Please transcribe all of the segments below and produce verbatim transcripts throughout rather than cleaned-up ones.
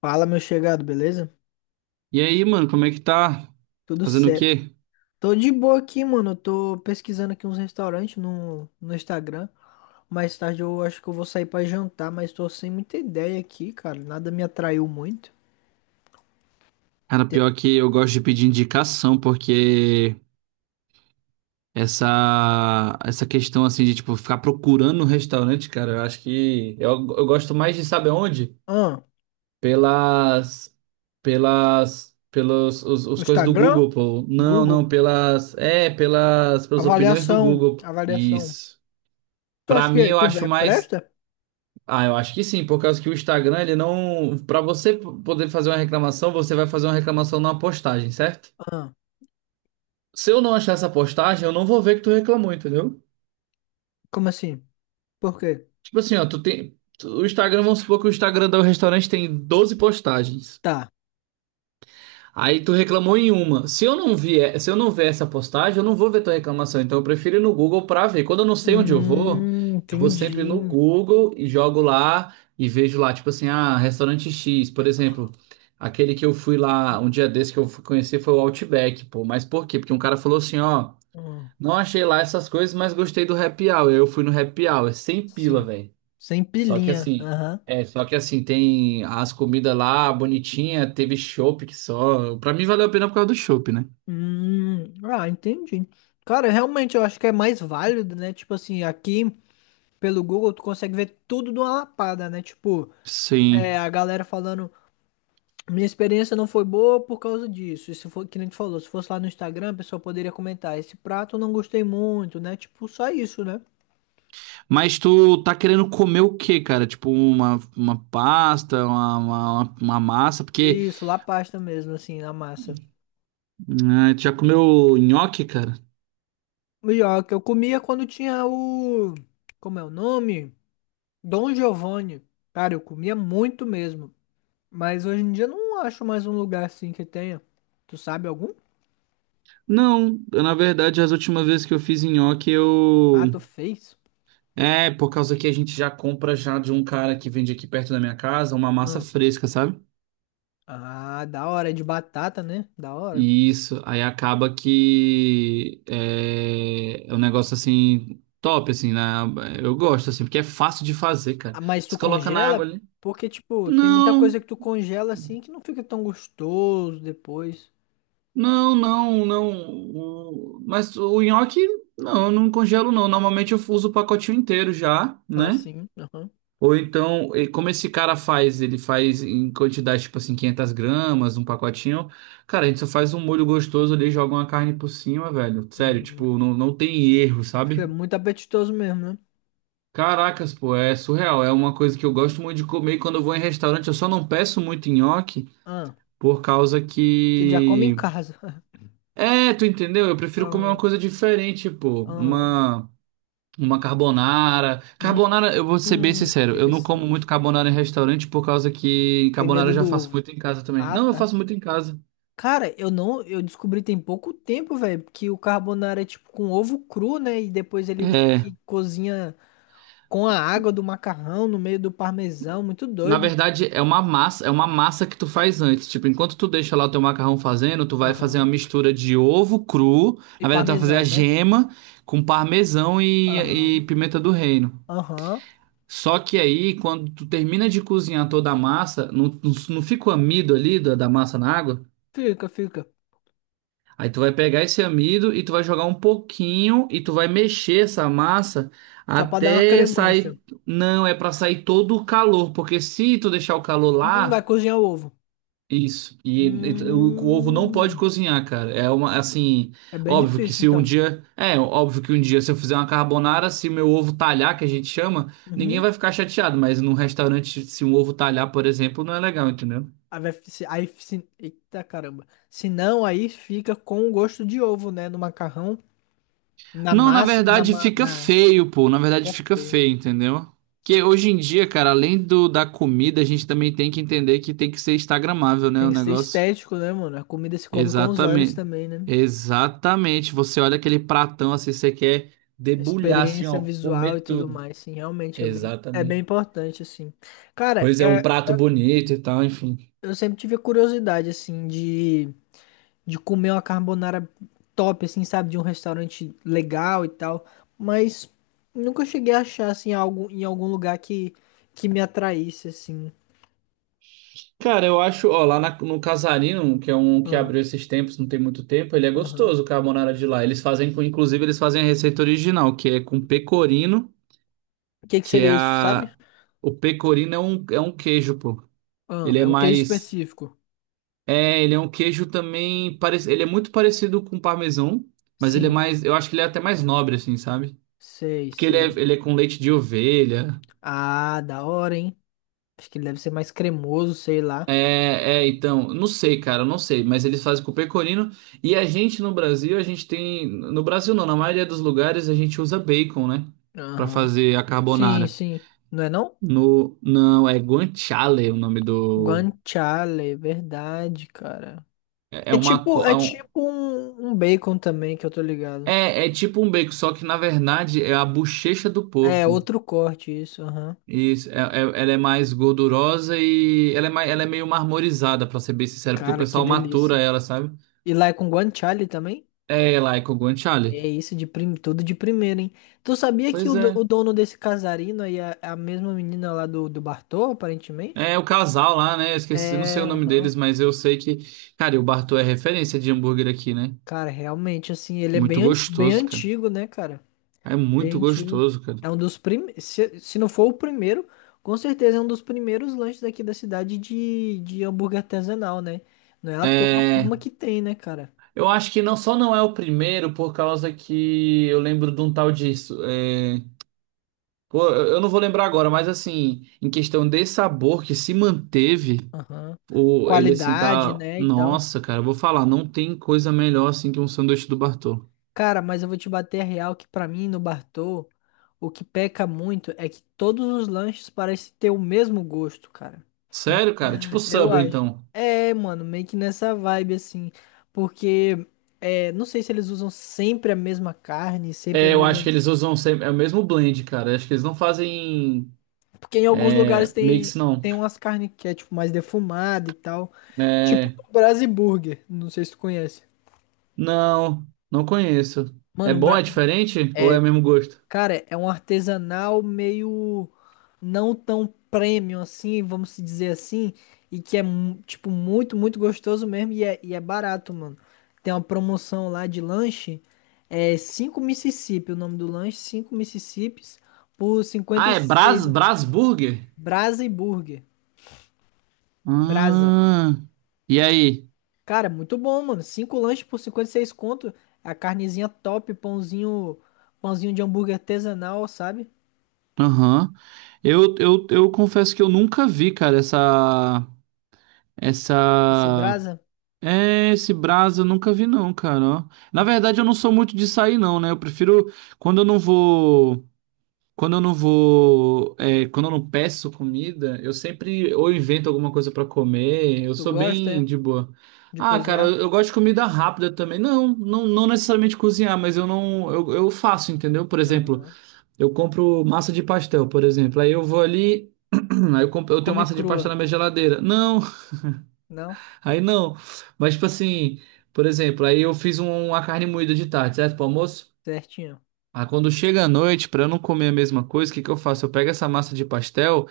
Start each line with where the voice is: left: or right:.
left: Fala, meu chegado, beleza?
right: E aí, mano, como é que tá?
left: Tudo
right: Fazendo o
left: certo.
right: quê?
left: Tô de boa aqui, mano. Eu tô pesquisando aqui uns restaurantes no, no Instagram. Mais tarde eu acho que eu vou sair pra jantar, mas tô sem muita ideia aqui, cara. Nada me atraiu muito.
right: Cara,
left: Te-
right: pior que eu gosto de pedir indicação, porque essa essa questão assim de tipo ficar procurando um restaurante, cara, eu acho que eu, eu gosto mais de saber onde?
left: Ah,
right: Pelas pelas pelos os,
left: no
right: os coisas do
left: Instagram?
right: Google, pô. Não,
left: Google.
right: não, pelas é, pelas pelas opiniões do
left: Avaliação.
right: Google.
left: Avaliação.
right: Isso.
left: Tu
right: Pra
left: acha
right: mim
left: que,
right: eu
left: que
right: acho
left: é
right: mais.
left: presta?
right: Ah, eu acho que sim, por causa que o Instagram, ele não. Para você p- poder fazer uma reclamação, você vai fazer uma reclamação numa postagem, certo?
left: Ah,
right: Se eu não achar essa postagem, eu não vou ver que tu reclamou, entendeu?
left: como assim? Por quê?
right: Tipo assim, ó, tu tem. tu- o Instagram, vamos supor que o Instagram do restaurante tem doze postagens.
left: Tá.
right: Aí tu reclamou em uma. Se eu não vier, se eu não ver essa postagem, eu não vou ver tua reclamação. Então eu prefiro ir no Google pra ver. Quando eu não sei onde eu vou,
left: Hum,
right: eu vou sempre no
left: entendi.
right: Google e jogo lá e vejo lá, tipo assim, ah, restaurante X, por exemplo. Aquele que eu fui lá um dia desse que eu fui conhecer foi o Outback, pô. Mas por quê? Porque um cara falou assim, ó,
left: Hum,
right: não achei lá essas coisas, mas gostei do Happy Hour. Eu fui no Happy Hour, sem pila,
left: sim.
right: velho.
left: Sem
right: Só que
left: pilinha.
right: assim,
left: Aham.
right: é, só que assim, tem as comidas lá bonitinha, teve chopp que só. Pra mim valeu a pena por causa do chopp, né?
left: Hum, ah, entendi. Cara, realmente eu acho que é mais válido, né? Tipo assim, aqui pelo Google tu consegue ver tudo de uma lapada, né? Tipo,
right: Sim.
left: é, a galera falando, minha experiência não foi boa por causa disso. Isso foi que nem tu falou, se fosse lá no Instagram, a pessoa poderia comentar, esse prato eu não gostei muito, né? Tipo, só isso, né?
right: Mas tu tá querendo comer o quê, cara? Tipo uma, uma pasta, uma, uma, uma massa? Porque
left: Isso, lá pasta mesmo, assim, na massa.
right: ah, tu já comeu nhoque, cara?
left: E ó, que eu comia quando tinha o. Como é o nome? Dom Giovanni. Cara, eu comia muito mesmo. Mas hoje em dia eu não acho mais um lugar assim que tenha. Tu sabe algum?
right: Não, eu, na verdade, as últimas vezes que eu fiz nhoque,
left: Ah,
right: eu.
left: tu fez?
right: É, por causa que a gente já compra já de um cara que vende aqui perto da minha casa, uma massa
left: Ah,
right: fresca, sabe?
left: ah, da hora, é de batata, né? Da hora.
right: Isso, aí acaba que é, é um negócio assim, top, assim, né? Eu gosto, assim, porque é fácil de fazer, cara.
left: Ah, mas tu
right: Você coloca na
left: congela?
right: água ali.
left: Porque, tipo, tem muita
right: Não,
left: coisa que tu congela assim que não fica tão gostoso depois.
right: não, não, não. o- Mas o nhoque, não, eu não congelo, não. Normalmente eu uso o pacotinho inteiro já, né?
left: Assim, aham.
right: Ou então, e como esse cara faz, ele faz em quantidade, tipo assim, quinhentas gramas, um pacotinho. Cara, a gente só faz um molho gostoso ali, joga uma carne por cima, velho. Sério,
left: Hum,
right: tipo, não, não tem erro, sabe?
left: fica muito apetitoso mesmo, né?
right: Caracas, pô, é surreal. É uma coisa que eu gosto muito de comer. E quando eu vou em restaurante, eu só não peço muito nhoque
left: Ah,
right: por causa
left: que já come em
right: que.
left: casa.
right: É, tu entendeu? Eu prefiro comer uma
left: Aham,
right: coisa diferente, pô.
left: aham.
right: Uma. Uma carbonara. Carbonara, eu vou ser bem
left: Hum,
right: sincero, eu não como
left: interessante.
right: muito carbonara em restaurante por causa que
left: Tem
right: carbonara eu
left: medo
right: já
left: do
right: faço
left: ovo.
right: muito em casa também.
left: Ah,
right: Não, eu
left: tá.
right: faço muito em casa.
left: Cara, eu não, eu descobri tem pouco tempo, velho, que o carbonara é tipo com ovo cru, né? E depois ele meio
right: É.
left: que cozinha com a água do macarrão no meio do parmesão, muito
right: Na
left: doido.
right: verdade, é uma massa, é uma massa que tu faz antes. Tipo, enquanto tu deixa lá o teu macarrão fazendo, tu vai fazer uma
left: Aham.
right: mistura de ovo cru.
left: E
right: Na verdade, tu vai fazer a
left: parmesão, né?
right: gema com parmesão e, e
left: Aham.
right: pimenta do reino.
left: Aham.
right: Só que aí, quando tu termina de cozinhar toda a massa, não, não, não fica o amido ali da, da massa na água?
left: Fica, fica.
right: Aí tu vai pegar esse amido e tu vai jogar um pouquinho e tu vai mexer essa massa
left: Só pra dar uma
right: até
left: cremância.
right: sair. Não, é pra sair todo o calor, porque se tu deixar o calor
left: Hum, vai
right: lá.
left: cozinhar o ovo.
right: Isso. E, e o, o ovo não pode
left: Hum.
right: cozinhar, cara. É uma, assim,
left: É bem
right: óbvio que
left: difícil,
right: se um
left: então.
right: dia, é, óbvio que um dia se eu fizer uma carbonara, se meu ovo talhar, que a gente chama, ninguém
left: Uhum.
right: vai ficar chateado, mas num restaurante, se um ovo talhar, por exemplo, não é legal, entendeu?
left: Aí, vai, se- aí, se, eita caramba. Se não, aí fica com o gosto de ovo, né? No macarrão, na
right: Não, na
left: massa, na,
right: verdade
left: ma-
right: fica
left: na
right: feio, pô. Na verdade
left: é
right: fica
left: feio.
right: feio, entendeu? Que hoje em dia, cara, além do da comida, a gente também tem que entender que tem que ser instagramável, né,
left: Tem
right: o
left: que ser
right: negócio.
left: estético, né, mano? A comida se come com os olhos
right: Exatamente.
left: também, né?
right: Exatamente. Você olha aquele pratão assim, você quer
left: A
right: debulhar assim,
left: experiência
right: ó,
left: visual e
right: comer
left: tudo
right: tudo.
left: mais, sim, realmente é bem, é
right: Exatamente.
left: bem importante, assim. Cara,
right: Pois é, um
left: é-
right: prato bonito e tal, enfim.
left: eu sempre tive curiosidade, assim, de, de comer uma carbonara top, assim, sabe? De um restaurante legal e tal, mas nunca cheguei a achar, assim, algo em algum lugar que, que me atraísse, assim.
right: Cara, eu acho, ó, lá na- no Casarino, que é um que
left: Ah,
right: abriu esses tempos, não tem muito tempo, ele é
left: aham.
right: gostoso, o carbonara de lá. Eles fazem com, inclusive, eles fazem a receita original, que é com pecorino,
left: O que que
right: que é
left: seria isso, sabe?
right: a... O pecorino é um, é um queijo, pô.
left: Ah,
right: Ele é
left: é um queijo
right: mais.
left: específico.
right: É, ele é um queijo também, parece, ele é muito parecido com parmesão, mas ele é
left: Sim,
right: mais, eu acho que ele é até mais nobre assim, sabe?
left: sei,
right: Porque ele é,
left: sei.
right: ele é com leite de ovelha.
left: Ah, da hora, hein? Acho que ele deve ser mais cremoso, sei lá.
right: É, é, então, não sei, cara, eu não sei, mas eles fazem com pecorino e a gente no Brasil, a gente tem, no Brasil não, na maioria dos lugares a gente usa bacon, né, pra
left: Aham.
right: fazer a
left: Sim,
right: carbonara.
left: sim. Não é não?
right: No, não, é guanciale o nome do
left: Guanciale, é verdade, cara.
right: é é
left: É
right: uma
left: tipo,
right: co- é,
left: é
right: um-
left: tipo um, um bacon também, que eu tô ligado.
right: é é tipo um bacon, só que na verdade é a bochecha do
left: É,
right: porco.
left: outro corte isso, aham.
right: Isso, é- é- ela é mais gordurosa e ela é, mais, ela é meio marmorizada, pra ser bem sincero, porque o
left: Cara, que
right: pessoal matura
left: delícia.
right: ela, sabe?
left: E lá é com guanciale também?
right: É ela e Kogon
left: Que é
right: Charlie.
left: isso, de prim... tudo de primeira, hein? Tu sabia que o,
right: Pois
left: do-
right: é.
left: o dono desse casarino aí é a mesma menina lá do, do Bartô, aparentemente?
right: É o casal lá, né? Eu esqueci, não sei
left: É,
right: o nome
left: aham.
right: deles, mas eu sei que. Cara, e o Bartô é referência de hambúrguer aqui, né?
left: Cara, realmente, assim, ele é
right: Muito
left: bem, anti- bem
right: gostoso, cara.
left: antigo, né, cara?
right: É muito
left: Bem antigo.
right: gostoso, cara.
left: É um dos primeiros. Se, se não for o primeiro, com certeza é um dos primeiros lanches daqui da cidade de, de hambúrguer artesanal, né? Não é à toa a
right: É.
left: forma que tem, né, cara?
right: Eu acho que não só não é o primeiro, por causa que eu lembro de um tal disso. É... Pô, eu eu não vou lembrar agora, mas assim, em questão de sabor que se manteve.
left: Aham.
right: Ou ele assim
left: Qualidade,
right: tá.
left: né, e tal.
right: Nossa, cara, eu vou falar, não tem coisa melhor assim que um sanduíche do Bartô.
left: Cara, mas eu vou te bater a real que pra mim, no Bartô, o que peca muito é que todos os lanches parecem ter o mesmo gosto, cara.
right: Sério, cara? Tipo
left: Eu
right: Subway,
left: acho.
right: então.
left: É, mano, meio que nessa vibe assim, porque é, não sei se eles usam sempre a mesma carne, sempre a
right: É, eu acho
left: mesma,
right: que eles usam sempre... é o mesmo blend, cara. Eu acho que eles não fazem
left: porque em alguns lugares
right: é, mix,
left: tem
right: não.
left: tem umas carnes que é tipo mais defumada e tal, tipo
right: É.
left: do Brasiburger, não sei se tu conhece.
right: Não, não conheço. É
left: Mano, o
right: bom,
left: Bra...
right: é diferente? Ou é o
left: é,
right: mesmo gosto?
left: cara, é um artesanal meio não tão premium assim, vamos se dizer assim, e que é mu- tipo muito, muito gostoso mesmo e é, e é barato, mano. Tem uma promoção lá de lanche, é cinco Mississippi, o nome do lanche, cinco Mississippis por
right: Ah, é
left: cinquenta e seis.
right: Bras, Brasburger?
left: Brasa e Burger. Brasa.
right: Ah, e aí?
left: Cara, muito bom, mano. Cinco lanches por cinquenta e seis conto, é a carnezinha top, pãozinho, pãozinho de hambúrguer artesanal, sabe?
right: Aham. Eu, eu, eu confesso que eu nunca vi, cara, essa. Essa.
left: Esse Brasa,
right: É, esse Brás eu nunca vi não, cara, ó. Na verdade, eu não sou muito de sair não, né? Eu prefiro quando eu não vou, quando eu não vou, é, quando eu não peço comida, eu sempre ou invento alguma coisa pra comer. Eu
left: tu
right: sou
left: gosta? É?
right: bem de boa.
left: De
right: Ah, cara,
left: cozinhar?
right: eu gosto de comida rápida também. Não, não, não necessariamente cozinhar, mas eu não, eu, eu faço, entendeu? Por exemplo,
left: Aham.
right: eu compro massa de pastel, por exemplo. Aí eu vou ali, aí eu, compro, eu tenho
left: Come
right: massa de
left: crua,
right: pastel na minha geladeira. Não,
left: não?
right: aí não. Mas, tipo assim, por exemplo, aí eu fiz um- uma carne moída de tarde, certo? Pro almoço.
left: Certinho.
right: Aí quando chega a noite, pra eu não comer a mesma coisa, o que que eu faço? Eu pego essa massa de pastel,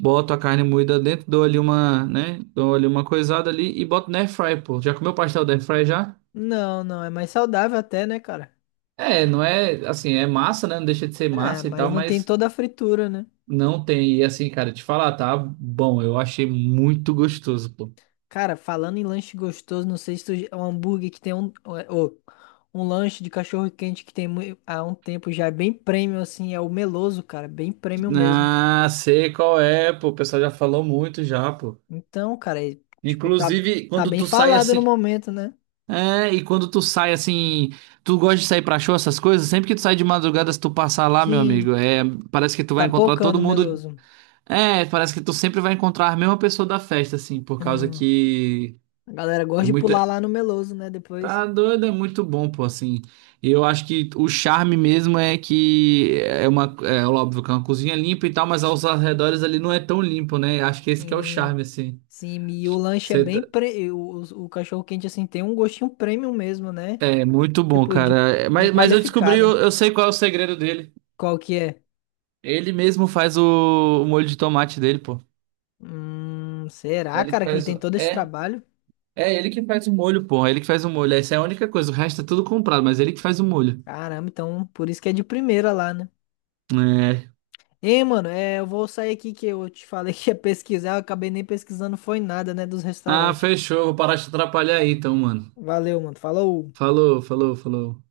right: boto a carne moída dentro, dou ali uma, né? Dou ali uma coisada ali e boto na air fry, pô. Já comeu pastel da air fry já?
left: Não, não, é mais saudável até, né, cara?
right: É, não é, assim, é massa, né? Não deixa de ser
left: É,
right: massa e
left: mas
right: tal,
left: não tem
right: mas
left: toda a fritura, né?
right: não tem. E assim, cara, te falar, tá bom, eu achei muito gostoso, pô.
left: Cara, falando em lanche gostoso, não sei se tu... é um hambúrguer que tem um... Ou, um lanche de cachorro quente que tem mui- há um tempo já é bem premium, assim, é o Meloso, cara, bem premium mesmo.
right: Ah, sei qual é, pô. O pessoal já falou muito já, pô.
left: Então, cara, é, tipo, tá,
right: Inclusive,
left: tá
right: quando
left: bem
right: tu sai
left: falado no
right: assim.
left: momento, né?
right: É, e quando tu sai assim. Tu gosta de sair pra show, essas coisas? Sempre que tu sai de madrugada, se tu passar lá, meu
left: Sim,
right: amigo, é, parece que tu vai
left: tá
right: encontrar todo
left: pocando o
right: mundo.
left: Meloso.
right: É, parece que tu sempre vai encontrar a mesma pessoa da festa, assim, por causa
left: Hum,
right: que
left: a galera gosta
right: é
left: de pular
right: muita.
left: lá no Meloso, né, depois.
right: Tá doido, é muito bom, pô, assim. E eu acho que o charme mesmo é que é uma. É óbvio que é uma cozinha limpa e tal, mas aos arredores ali não é tão limpo, né? Acho que esse que é o
left: Sim.
right: charme, assim.
left: Sim, e o lanche é
right: Você
left: bem
right: tá.
left: pre... o, o cachorro quente assim tem um gostinho premium mesmo, né?
right: É muito bom,
left: Tipo de
right: cara. É,
left: bem
right: Mas, mas eu descobri,
left: qualificado.
right: eu, eu sei qual é o segredo dele.
left: Qual que é?
right: Ele mesmo faz o, o molho de tomate dele, pô.
left: Hum,
right: É
left: será,
right: ele que
left: cara, que ele
right: faz.
left: tem
right: o-
left: todo esse
right: É,
left: trabalho?
right: é ele que faz o molho, pô. É ele que faz o molho. Essa é a única coisa. O resto é tudo comprado, mas é ele que faz o molho.
left: Caramba, então por isso que é de primeira lá, né?
right: É.
left: Ei, mano, é, eu vou sair aqui que eu te falei que ia pesquisar, eu acabei nem pesquisando foi nada, né, dos
right: Ah,
left: restaurantes.
right: fechou. Vou parar de te atrapalhar aí, então, mano.
left: Valeu, mano. Falou.
right: Falou, falou, falou.